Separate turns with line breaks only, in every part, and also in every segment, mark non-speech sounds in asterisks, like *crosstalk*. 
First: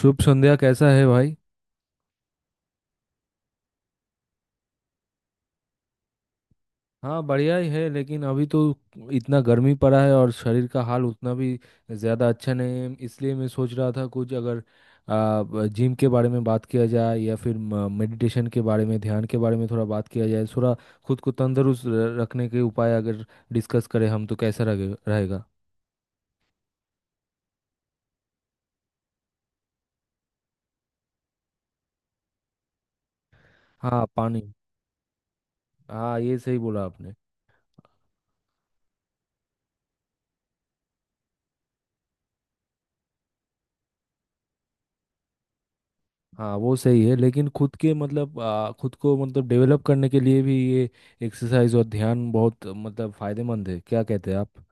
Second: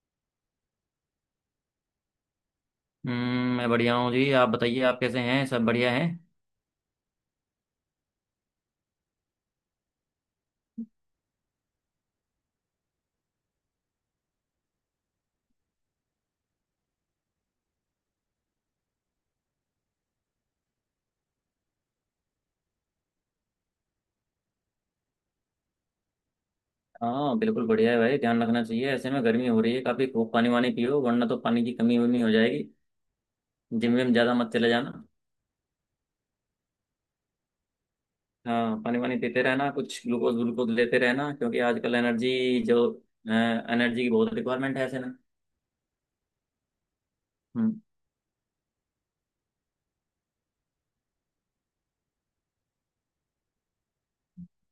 शुभ संध्या। कैसा है भाई?
मैं बढ़िया हूँ जी। आप बताइए, आप कैसे हैं? सब बढ़िया हैं?
हाँ, बढ़िया ही है, लेकिन अभी तो इतना गर्मी पड़ा है और शरीर का हाल उतना भी ज़्यादा अच्छा नहीं है। इसलिए मैं सोच रहा था कुछ अगर जिम के बारे में बात किया जाए या फिर मेडिटेशन के बारे में, ध्यान के बारे में थोड़ा बात किया जाए। थोड़ा खुद को तंदुरुस्त रखने के उपाय अगर डिस्कस करें हम तो कैसा रहेगा?
हाँ बिल्कुल बढ़िया है भाई। ध्यान रखना चाहिए, ऐसे में गर्मी हो रही है काफी। खूब पानी वानी पियो, वरना तो पानी की कमी वमी हो जाएगी। जिम
हाँ,
विम ज्यादा
पानी।
मत चले जाना।
हाँ, ये सही बोला आपने।
हाँ पानी वानी पीते रहना, कुछ ग्लूकोज ग्लूकोज लेते रहना, क्योंकि आजकल एनर्जी जो एनर्जी की बहुत रिक्वायरमेंट है ऐसे में।
हाँ, वो सही है, लेकिन खुद
हम्म।
के मतलब खुद को मतलब डेवलप करने के लिए भी ये एक्सरसाइज और ध्यान बहुत मतलब फायदेमंद है। क्या कहते हैं आप?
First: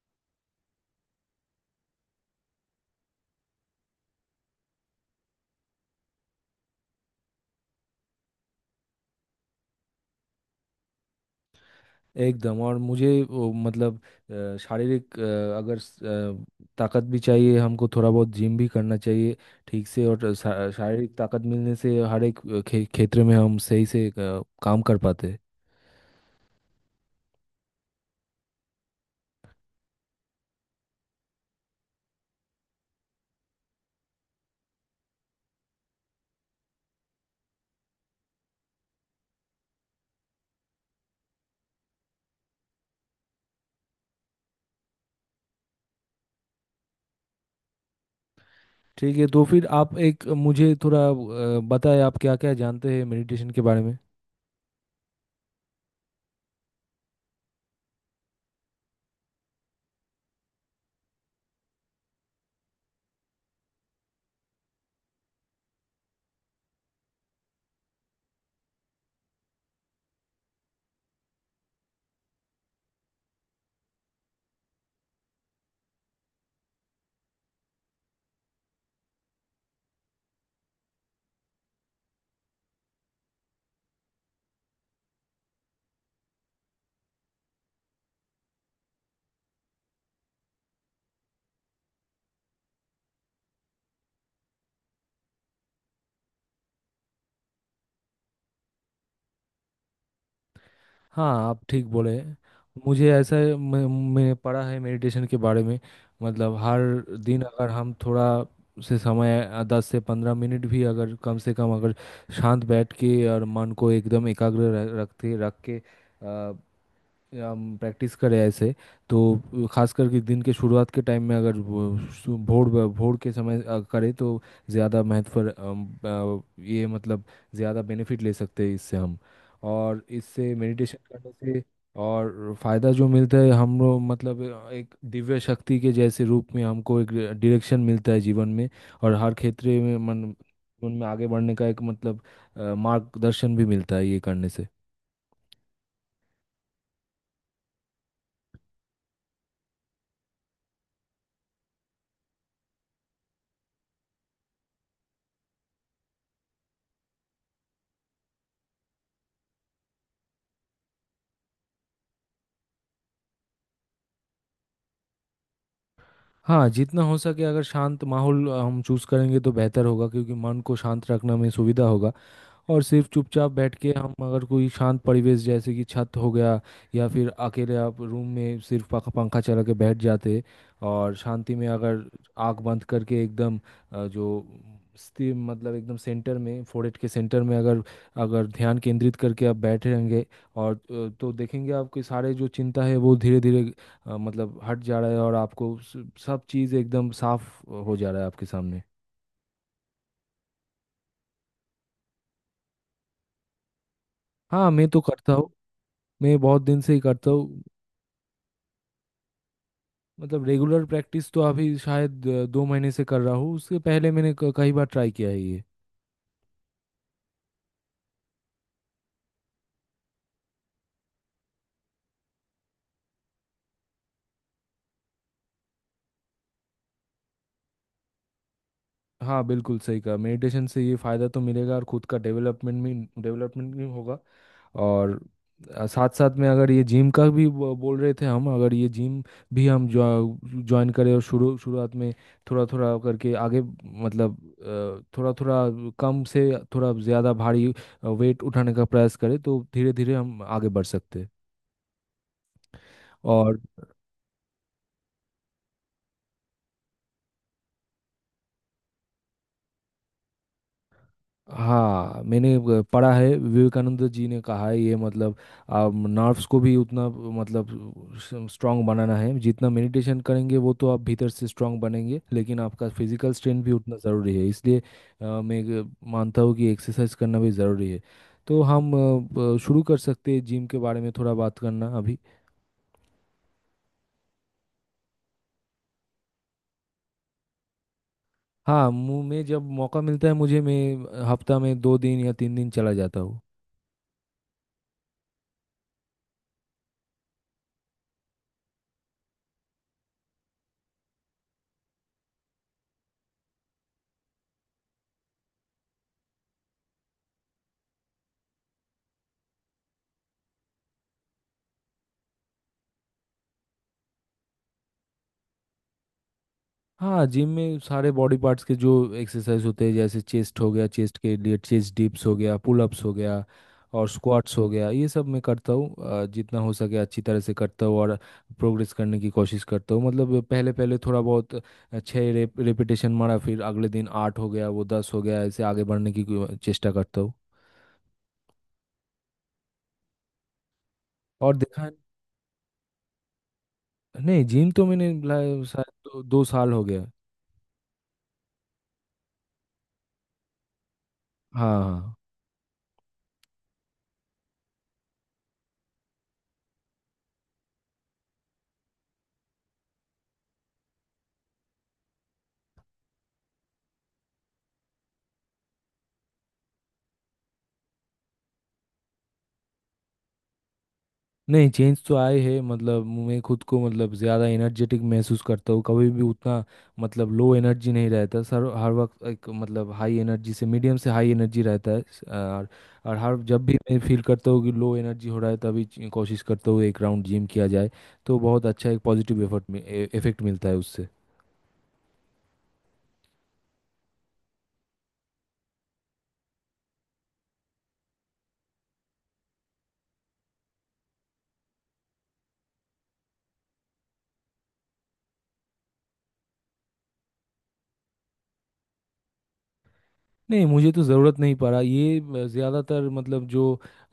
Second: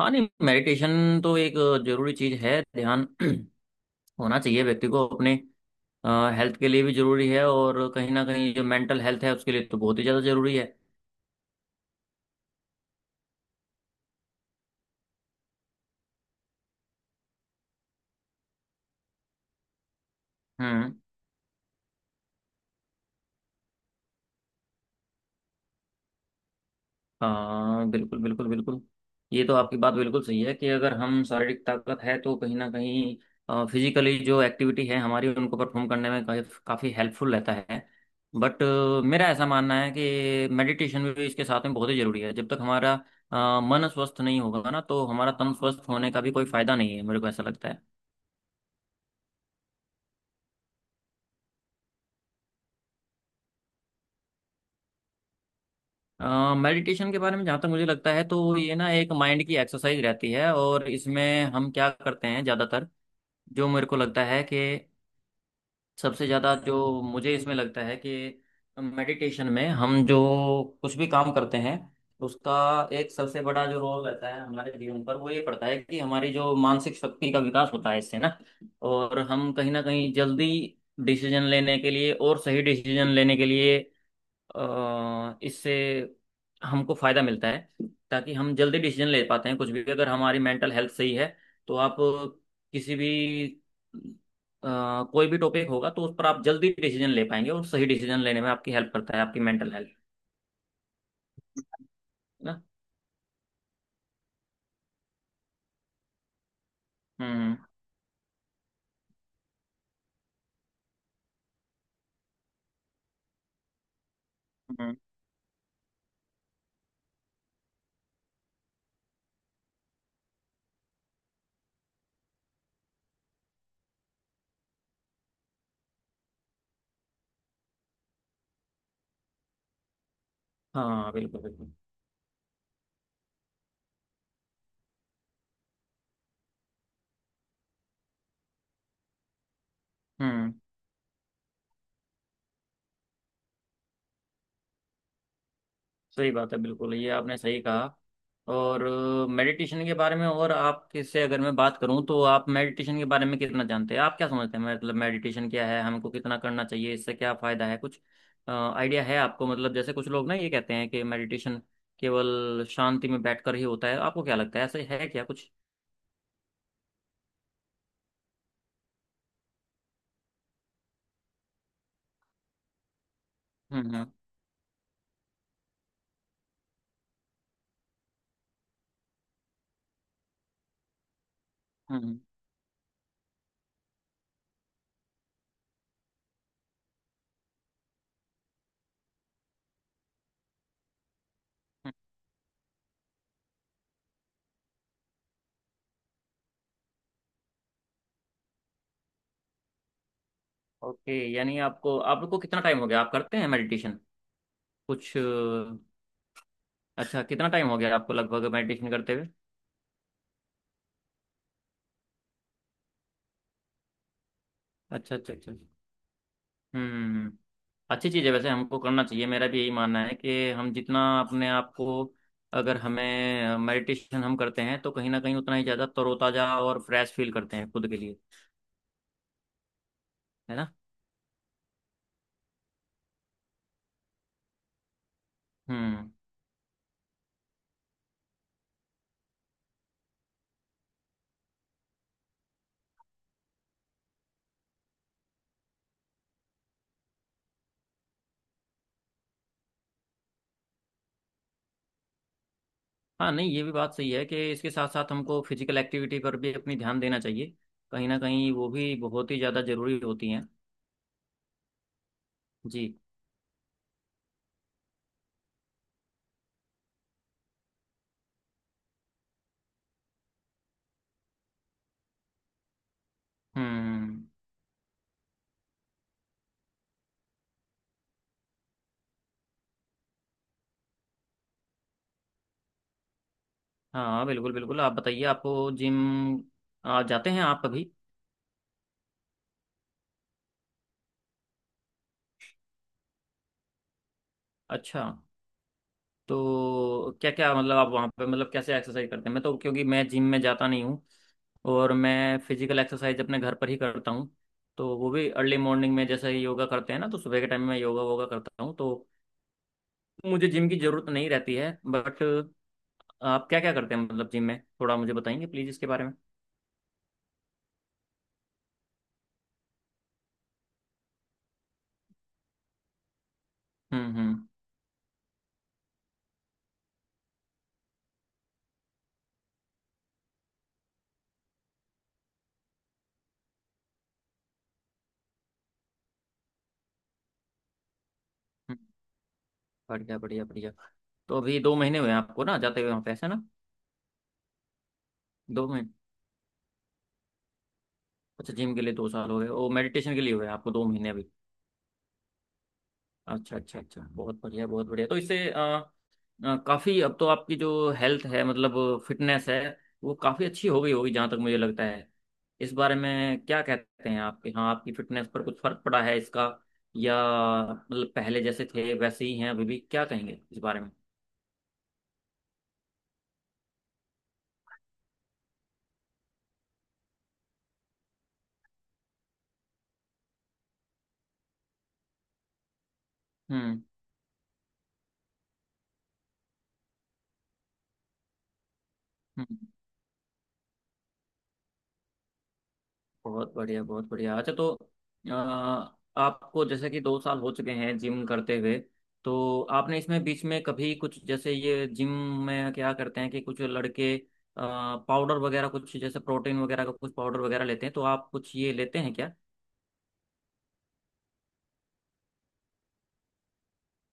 हाँ नहीं, मेडिटेशन तो एक जरूरी चीज़ है। ध्यान *clears throat* होना चाहिए व्यक्ति को। अपने हेल्थ के लिए भी जरूरी है, और कहीं ना कहीं जो मेंटल हेल्थ है उसके लिए तो बहुत ही ज़्यादा जरूरी है।
एकदम। और मुझे मतलब शारीरिक अगर ताकत भी चाहिए हमको, थोड़ा बहुत जिम भी करना चाहिए ठीक से। और
हम्म।
शारीरिक ताकत मिलने से हर एक क्षेत्र में हम सही से काम कर पाते हैं।
हाँ बिल्कुल बिल्कुल बिल्कुल। ये तो आपकी बात बिल्कुल सही है कि अगर हम शारीरिक ताकत है तो कहीं ना कहीं फिजिकली जो एक्टिविटी है हमारी उनको परफॉर्म करने में काफ़ी काफ़ी हेल्पफुल रहता है। बट मेरा ऐसा मानना है कि मेडिटेशन भी इसके साथ में बहुत ही ज़रूरी है। जब तक हमारा मन स्वस्थ नहीं होगा ना, तो हमारा तन स्वस्थ होने का भी कोई फ़ायदा नहीं है, मेरे को ऐसा लगता है।
ठीक है, तो फिर आप एक मुझे थोड़ा बताएं, आप क्या क्या जानते हैं मेडिटेशन के बारे में?
मेडिटेशन के बारे में जहाँ तक मुझे लगता है, तो ये ना एक माइंड की एक्सरसाइज रहती है, और इसमें हम क्या करते हैं ज़्यादातर, जो मेरे को लगता है कि सबसे ज़्यादा जो मुझे इसमें लगता है कि मेडिटेशन में हम जो कुछ भी काम करते हैं उसका एक सबसे बड़ा जो रोल रहता है हमारे जीवन पर, वो ये पड़ता है कि हमारी जो मानसिक शक्ति का विकास होता है इससे ना। और हम कहीं ना कहीं जल्दी डिसीजन लेने के लिए और सही डिसीजन लेने के लिए, इससे हमको फायदा मिलता है, ताकि हम जल्दी डिसीजन ले पाते हैं। कुछ भी, अगर हमारी मेंटल हेल्थ सही है तो आप किसी भी, अ, कोई भी टॉपिक होगा तो उस पर आप जल्दी डिसीजन ले पाएंगे, और सही डिसीजन लेने में आपकी हेल्प करता है आपकी मेंटल हेल्थ, है
हाँ, आप ठीक बोले।
ना।
मुझे ऐसा है, मैं पढ़ा है मेडिटेशन के बारे में। मतलब हर दिन
हम्म।
अगर हम थोड़ा से समय 10 से 15 मिनट भी अगर कम से कम अगर शांत बैठ के और मन को एकदम एकाग्र रख-
हम्म।
रखते रख के अ, हम प्रैक्टिस करें ऐसे, तो खास करके दिन के शुरुआत के टाइम में अगर वो भोर भोर के समय करें तो ज़्यादा महत्व ये मतलब ज़्यादा बेनिफिट ले सकते हैं इससे हम। और इससे मेडिटेशन
हाँ बिल्कुल
करने से
बिल्कुल।
और फायदा जो मिलता है, हम लोग मतलब एक दिव्य शक्ति के जैसे रूप में हमको एक डायरेक्शन मिलता है जीवन में। और हर क्षेत्र में मन,
हम्म।
जीवन में आगे बढ़ने का एक मतलब मार्गदर्शन भी मिलता है ये करने से।
सही बात है, बिल्कुल ये आपने सही कहा। और मेडिटेशन के बारे में और आपके से अगर मैं बात करूं, तो आप मेडिटेशन के बारे में कितना जानते हैं? आप क्या समझते हैं, मतलब मेडिटेशन क्या है? हमको कितना करना चाहिए? इससे क्या फायदा है? कुछ आइडिया है आपको? मतलब जैसे कुछ लोग ना ये कहते हैं कि मेडिटेशन केवल शांति में बैठकर ही होता है, आपको क्या लगता है, ऐसे है क्या कुछ?
हाँ, जितना हो सके अगर शांत माहौल हम चूज करेंगे तो बेहतर होगा, क्योंकि मन को शांत रखने में सुविधा होगा और सिर्फ चुपचाप बैठ के
हम्म।
हम अगर कोई शांत परिवेश, जैसे कि छत हो गया या फिर अकेले आप रूम में सिर्फ पंखा पंखा चला के बैठ जाते और शांति में अगर
हम्म।
आंख बंद करके एकदम जो स्थिर मतलब एकदम सेंटर में, फोrehead के सेंटर में अगर अगर ध्यान केंद्रित करके आप बैठे रहेंगे और तो देखेंगे
हम्म।
आपके सारे जो चिंता है वो धीरे धीरे मतलब हट जा रहा है, और आपको सब चीज़ एकदम साफ हो जा रहा है आपके सामने।
ओके, यानी आपको, आपको कितना टाइम हो गया आप करते हैं मेडिटेशन?
हाँ, मैं तो
कुछ
करता हूँ। मैं बहुत दिन से ही
अच्छा,
करता
कितना
हूँ।
टाइम हो गया आपको लगभग मेडिटेशन करते हुए?
मतलब रेगुलर प्रैक्टिस तो अभी शायद 2 महीने से कर रहा हूँ। उसके पहले मैंने कई बार ट्राई
अच्छा
किया
अच्छा
है
अच्छा।
ये।
हम्म। अच्छी चीज़ है, वैसे हमको करना चाहिए। मेरा भी यही मानना है कि हम जितना अपने आप को, अगर हमें मेडिटेशन हम करते हैं, तो कहीं ना कहीं उतना ही ज़्यादा तरोताज़ा और फ्रेश फील करते हैं खुद के लिए,
हाँ बिल्कुल सही कहा,
है
मेडिटेशन
ना।
से ये फ़ायदा तो मिलेगा और खुद का डेवलपमेंट में डेवलपमेंट भी होगा। और साथ
हम्म।
साथ में अगर ये जिम का भी बोल रहे थे, हम अगर ये जिम भी हम ज्वाइन करें, और शुरू शुरुआत में थोड़ा थोड़ा करके आगे मतलब थोड़ा थोड़ा कम से थोड़ा ज़्यादा भारी वेट उठाने का प्रयास करें तो धीरे धीरे हम आगे बढ़ सकते हैं।
हाँ नहीं,
और
ये भी बात सही है कि इसके साथ साथ हमको फिजिकल एक्टिविटी पर भी अपनी ध्यान देना चाहिए। कहीं ना कहीं वो भी बहुत ही ज़्यादा ज़रूरी होती हैं।
हाँ, मैंने
जी।
पढ़ा है, विवेकानंद जी ने कहा है ये मतलब नर्व्स को भी उतना मतलब स्ट्रांग बनाना है। जितना मेडिटेशन करेंगे वो तो आप भीतर से स्ट्रांग बनेंगे, लेकिन आपका फिजिकल स्ट्रेंथ भी उतना
हम्म।
ज़रूरी है। इसलिए मैं एक मानता हूँ कि एक्सरसाइज करना भी ज़रूरी है। तो हम शुरू कर सकते हैं जिम के बारे में थोड़ा बात करना अभी।
हाँ बिल्कुल बिल्कुल, आप बताइए, आपको जिम, जाते हैं आप अभी?
हाँ, मैं जब मौका मिलता है मुझे, मैं हफ्ता में 2 दिन या 3 दिन चला जाता हूँ।
अच्छा, तो क्या क्या, मतलब आप वहाँ पे, मतलब कैसे एक्सरसाइज करते हैं? मैं तो, क्योंकि मैं जिम में जाता नहीं हूँ, और मैं फिजिकल एक्सरसाइज अपने घर पर ही करता हूँ। तो वो भी अर्ली मॉर्निंग में, जैसे ही योगा करते हैं ना, तो सुबह के टाइम में मैं योगा वोगा करता हूँ, तो मुझे जिम की ज़रूरत नहीं रहती है। बट आप क्या क्या करते हैं मतलब जिम में, थोड़ा मुझे बताएंगे प्लीज़ इसके बारे में।
हाँ, जिम में सारे बॉडी पार्ट्स के जो एक्सरसाइज होते हैं, जैसे चेस्ट हो गया, चेस्ट के लिए चेस्ट डिप्स हो गया, पुल अप्स हो गया, और
हम्म। हम्म।
स्क्वाट्स हो गया, ये सब मैं करता हूँ। जितना हो सके अच्छी तरह से करता हूँ और प्रोग्रेस करने की कोशिश करता हूँ। मतलब पहले पहले थोड़ा बहुत 6 रेपिटेशन मारा, फिर अगले दिन 8 हो गया, वो 10 हो गया, ऐसे आगे बढ़ने की चेष्टा करता हूँ।
हम्म, बढ़िया बढ़िया बढ़िया। तो
और
अभी दो
देखा,
महीने हुए हैं आपको ना जाते हुए वहाँ पे, ऐसा ना?
नहीं जिम तो मैंने
2 महीने?
शायद दो साल हो गया।
अच्छा, जिम के लिए 2 साल हो गए और मेडिटेशन के लिए हुए हैं आपको 2 महीने अभी।
हाँ हाँ।
अच्छा अच्छा अच्छा, बहुत बढ़िया बहुत बढ़िया। तो इससे काफी अब तो आपकी जो हेल्थ है, मतलब फिटनेस है, वो काफी अच्छी हो गई होगी जहां तक मुझे लगता है। इस बारे में क्या कहते हैं आपके, हाँ, आपकी फिटनेस पर कुछ फर्क पड़ा है इसका या मतलब पहले जैसे थे वैसे ही हैं अभी भी, क्या कहेंगे इस बारे में?
नहीं, चेंज तो आए हैं, मतलब मैं खुद को मतलब ज़्यादा एनर्जेटिक महसूस करता हूँ। कभी भी उतना मतलब लो एनर्जी नहीं रहता सर। हर वक्त एक मतलब हाई एनर्जी से मीडियम से हाई एनर्जी रहता है। और हर जब भी
हम्म।
मैं फील करता हूँ कि लो एनर्जी हो रहा है तभी कोशिश करता हूँ एक राउंड जिम किया जाए, तो बहुत अच्छा एक पॉजिटिव
हम्म।
एफर्ट इफेक्ट मिलता है उससे।
बहुत बढ़िया बहुत बढ़िया। अच्छा, तो अ, आपको जैसे कि 2 साल हो चुके हैं जिम करते हुए, तो आपने इसमें बीच में कभी कुछ, जैसे ये जिम में क्या करते हैं कि कुछ लड़के पाउडर वगैरह कुछ, जैसे प्रोटीन वगैरह का कुछ पाउडर वगैरह लेते हैं, तो आप कुछ ये लेते हैं क्या?
नहीं, मुझे तो ज़रूरत नहीं पड़ा ये। ज़्यादातर मतलब जो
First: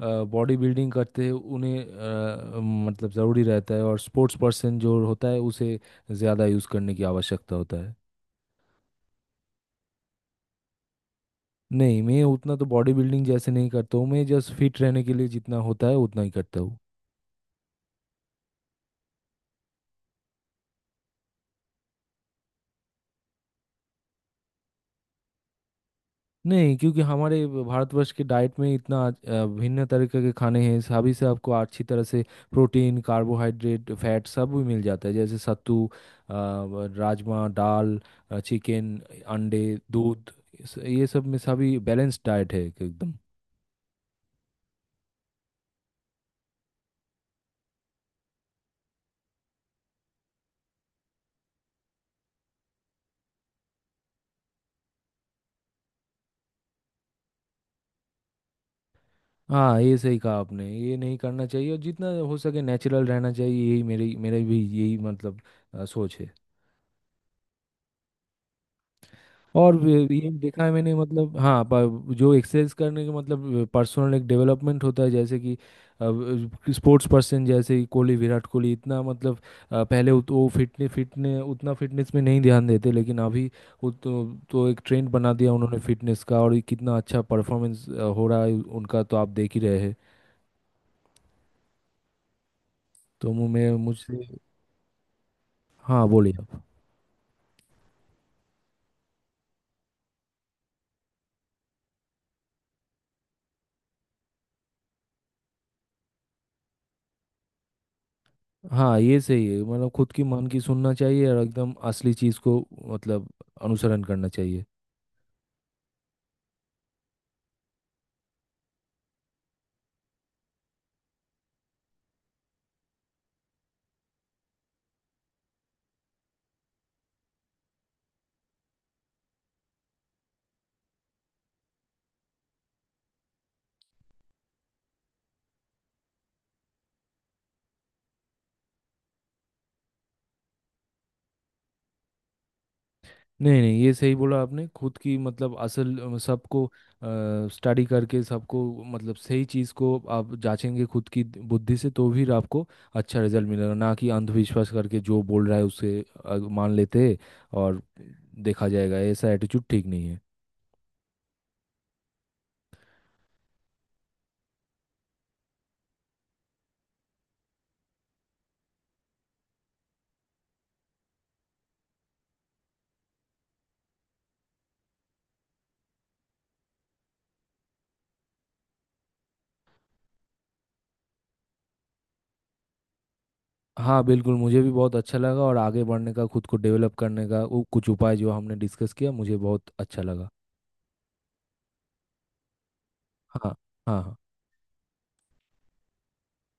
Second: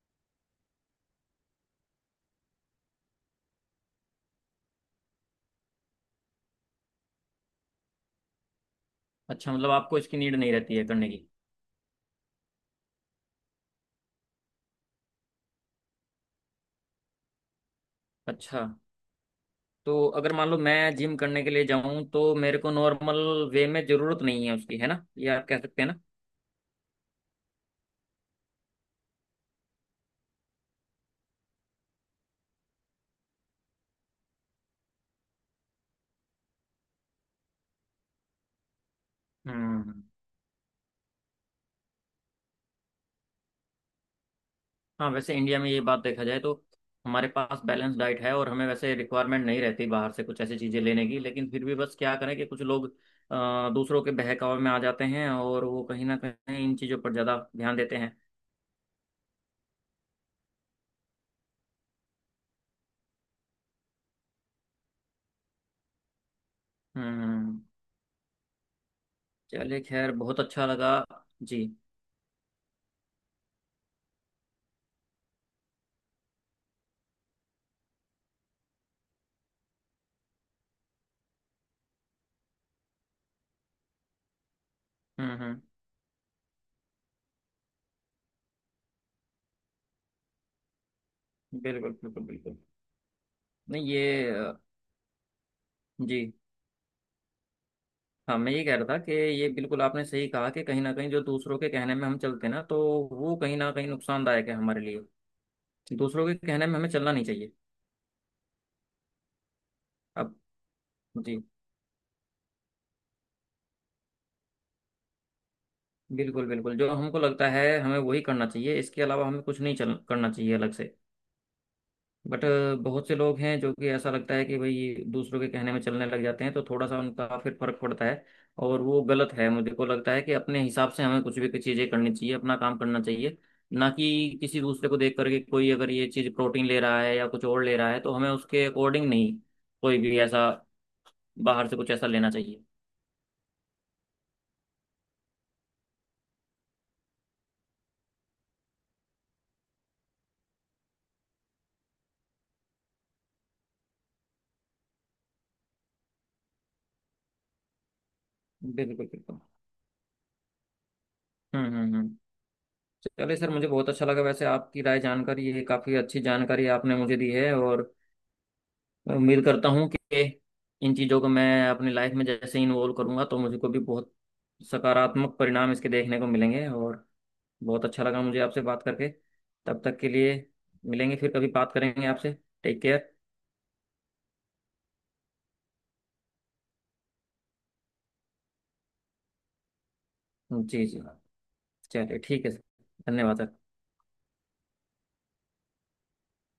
बॉडी बिल्डिंग करते हैं उन्हें मतलब ज़रूरी रहता है, और स्पोर्ट्स पर्सन जो होता है उसे ज़्यादा यूज़ करने की आवश्यकता होता है।
अच्छा, मतलब आपको इसकी नीड नहीं रहती है करने की।
नहीं, मैं उतना तो बॉडी बिल्डिंग जैसे नहीं करता हूँ। मैं जस्ट फिट रहने के लिए जितना होता है उतना ही करता हूँ।
अच्छा, तो अगर मान लो मैं जिम करने के लिए जाऊं, तो मेरे को नॉर्मल वे में जरूरत नहीं है उसकी, है ना, ये आप कह सकते हैं ना।
नहीं, क्योंकि हमारे भारतवर्ष के डाइट में इतना भिन्न तरीके के खाने हैं, सभी से आपको अच्छी तरह से प्रोटीन, कार्बोहाइड्रेट, फैट सब भी मिल जाता है। जैसे सत्तू, राजमा, दाल, चिकन, अंडे,
हम्म।
दूध, ये सब में सभी बैलेंस डाइट है एक- एकदम।
हाँ वैसे इंडिया में ये बात देखा जाए, तो हमारे पास बैलेंस डाइट है, और हमें वैसे रिक्वायरमेंट नहीं रहती बाहर से कुछ ऐसी चीज़ें लेने की। लेकिन फिर भी बस क्या करें कि कुछ लोग दूसरों के बहकावे में आ जाते हैं, और वो कहीं ना कहीं इन चीज़ों पर ज़्यादा ध्यान देते हैं।
हाँ, ये सही कहा आपने, ये नहीं करना चाहिए। और जितना हो सके नेचुरल रहना चाहिए, यही मेरी मेरे भी यही मतलब सोच है।
हम्म।
और
चलिए खैर,
ये
बहुत
देखा
अच्छा
है
लगा।
मैंने मतलब, हाँ,
जी।
जो एक्सरसाइज करने के मतलब पर्सनल एक डेवलपमेंट होता है, जैसे कि स्पोर्ट्स पर्सन जैसे कि कोहली, विराट कोहली, इतना मतलब पहले वो फिटने फिटने उतना फिटनेस में नहीं ध्यान देते, लेकिन अभी वो तो एक ट्रेंड
हम्म।
बना दिया
हम्म।
उन्होंने फिटनेस का, और ये कितना अच्छा परफॉर्मेंस हो रहा है उनका तो आप देख ही रहे हैं।
बिल्कुल बिल्कुल बिल्कुल।
तो मु- मैं
नहीं ये
मुझसे
अ,
हाँ, बोलिए
जी,
आप।
हाँ मैं ये कह रहा था कि ये बिल्कुल आपने सही कहा कि कहीं ना कहीं जो दूसरों के कहने में हम चलते हैं ना, तो वो कहीं ना कहीं नुकसानदायक है हमारे लिए। दूसरों के कहने में हमें चलना नहीं चाहिए।
हाँ, ये सही है, मतलब खुद की
अब
मन की सुनना चाहिए, और
जी,
एकदम असली चीज़ को मतलब अनुसरण करना चाहिए।
बिल्कुल बिल्कुल। जो हमको लगता है हमें वही करना चाहिए, इसके अलावा हमें कुछ नहीं चल करना चाहिए अलग से। बट बहुत से लोग हैं जो कि ऐसा लगता है कि भाई दूसरों के कहने में चलने लग जाते हैं, तो थोड़ा सा उनका फिर फर्क पड़ता है, और वो गलत है। मुझे को लगता है कि अपने हिसाब से हमें कुछ भी चीज़ें करनी चाहिए, अपना काम करना चाहिए। ना कि किसी दूसरे को देख करके, कोई अगर ये चीज़ प्रोटीन ले रहा है या कुछ और ले रहा है, तो हमें उसके अकॉर्डिंग नहीं कोई भी ऐसा बाहर से कुछ ऐसा लेना चाहिए।
नहीं नहीं, ये सही बोला आपने, खुद की मतलब असल सबको स्टडी करके, सबको मतलब सही चीज़ को आप जांचेंगे खुद की बुद्धि से, तो भी आपको अच्छा रिजल्ट मिलेगा, ना कि अंधविश्वास करके जो बोल रहा है उसे मान लेते हैं, और देखा जाएगा।
बिल्कुल
ऐसा
बिल्कुल।
एटीट्यूड ठीक नहीं है।
हम्म। हम्म। हम्म। चलिए सर, मुझे बहुत अच्छा लगा वैसे आपकी राय जानकर। ये काफ़ी अच्छी जानकारी आपने मुझे दी है, और उम्मीद करता हूँ कि इन चीज़ों को मैं अपनी लाइफ में जैसे इन्वॉल्व करूँगा, तो मुझे को भी बहुत सकारात्मक परिणाम इसके देखने को मिलेंगे। और बहुत अच्छा लगा मुझे आपसे बात करके। तब तक के लिए, मिलेंगे, फिर कभी बात करेंगे आपसे। Take care.
हाँ बिल्कुल, मुझे भी बहुत अच्छा लगा, और आगे बढ़ने का, खुद को डेवलप करने का वो कुछ उपाय जो हमने डिस्कस किया, मुझे बहुत अच्छा लगा।
जी जी, चलिए ठीक है सर। धन्यवाद
हाँ, हाँ,
सर।
हाँ।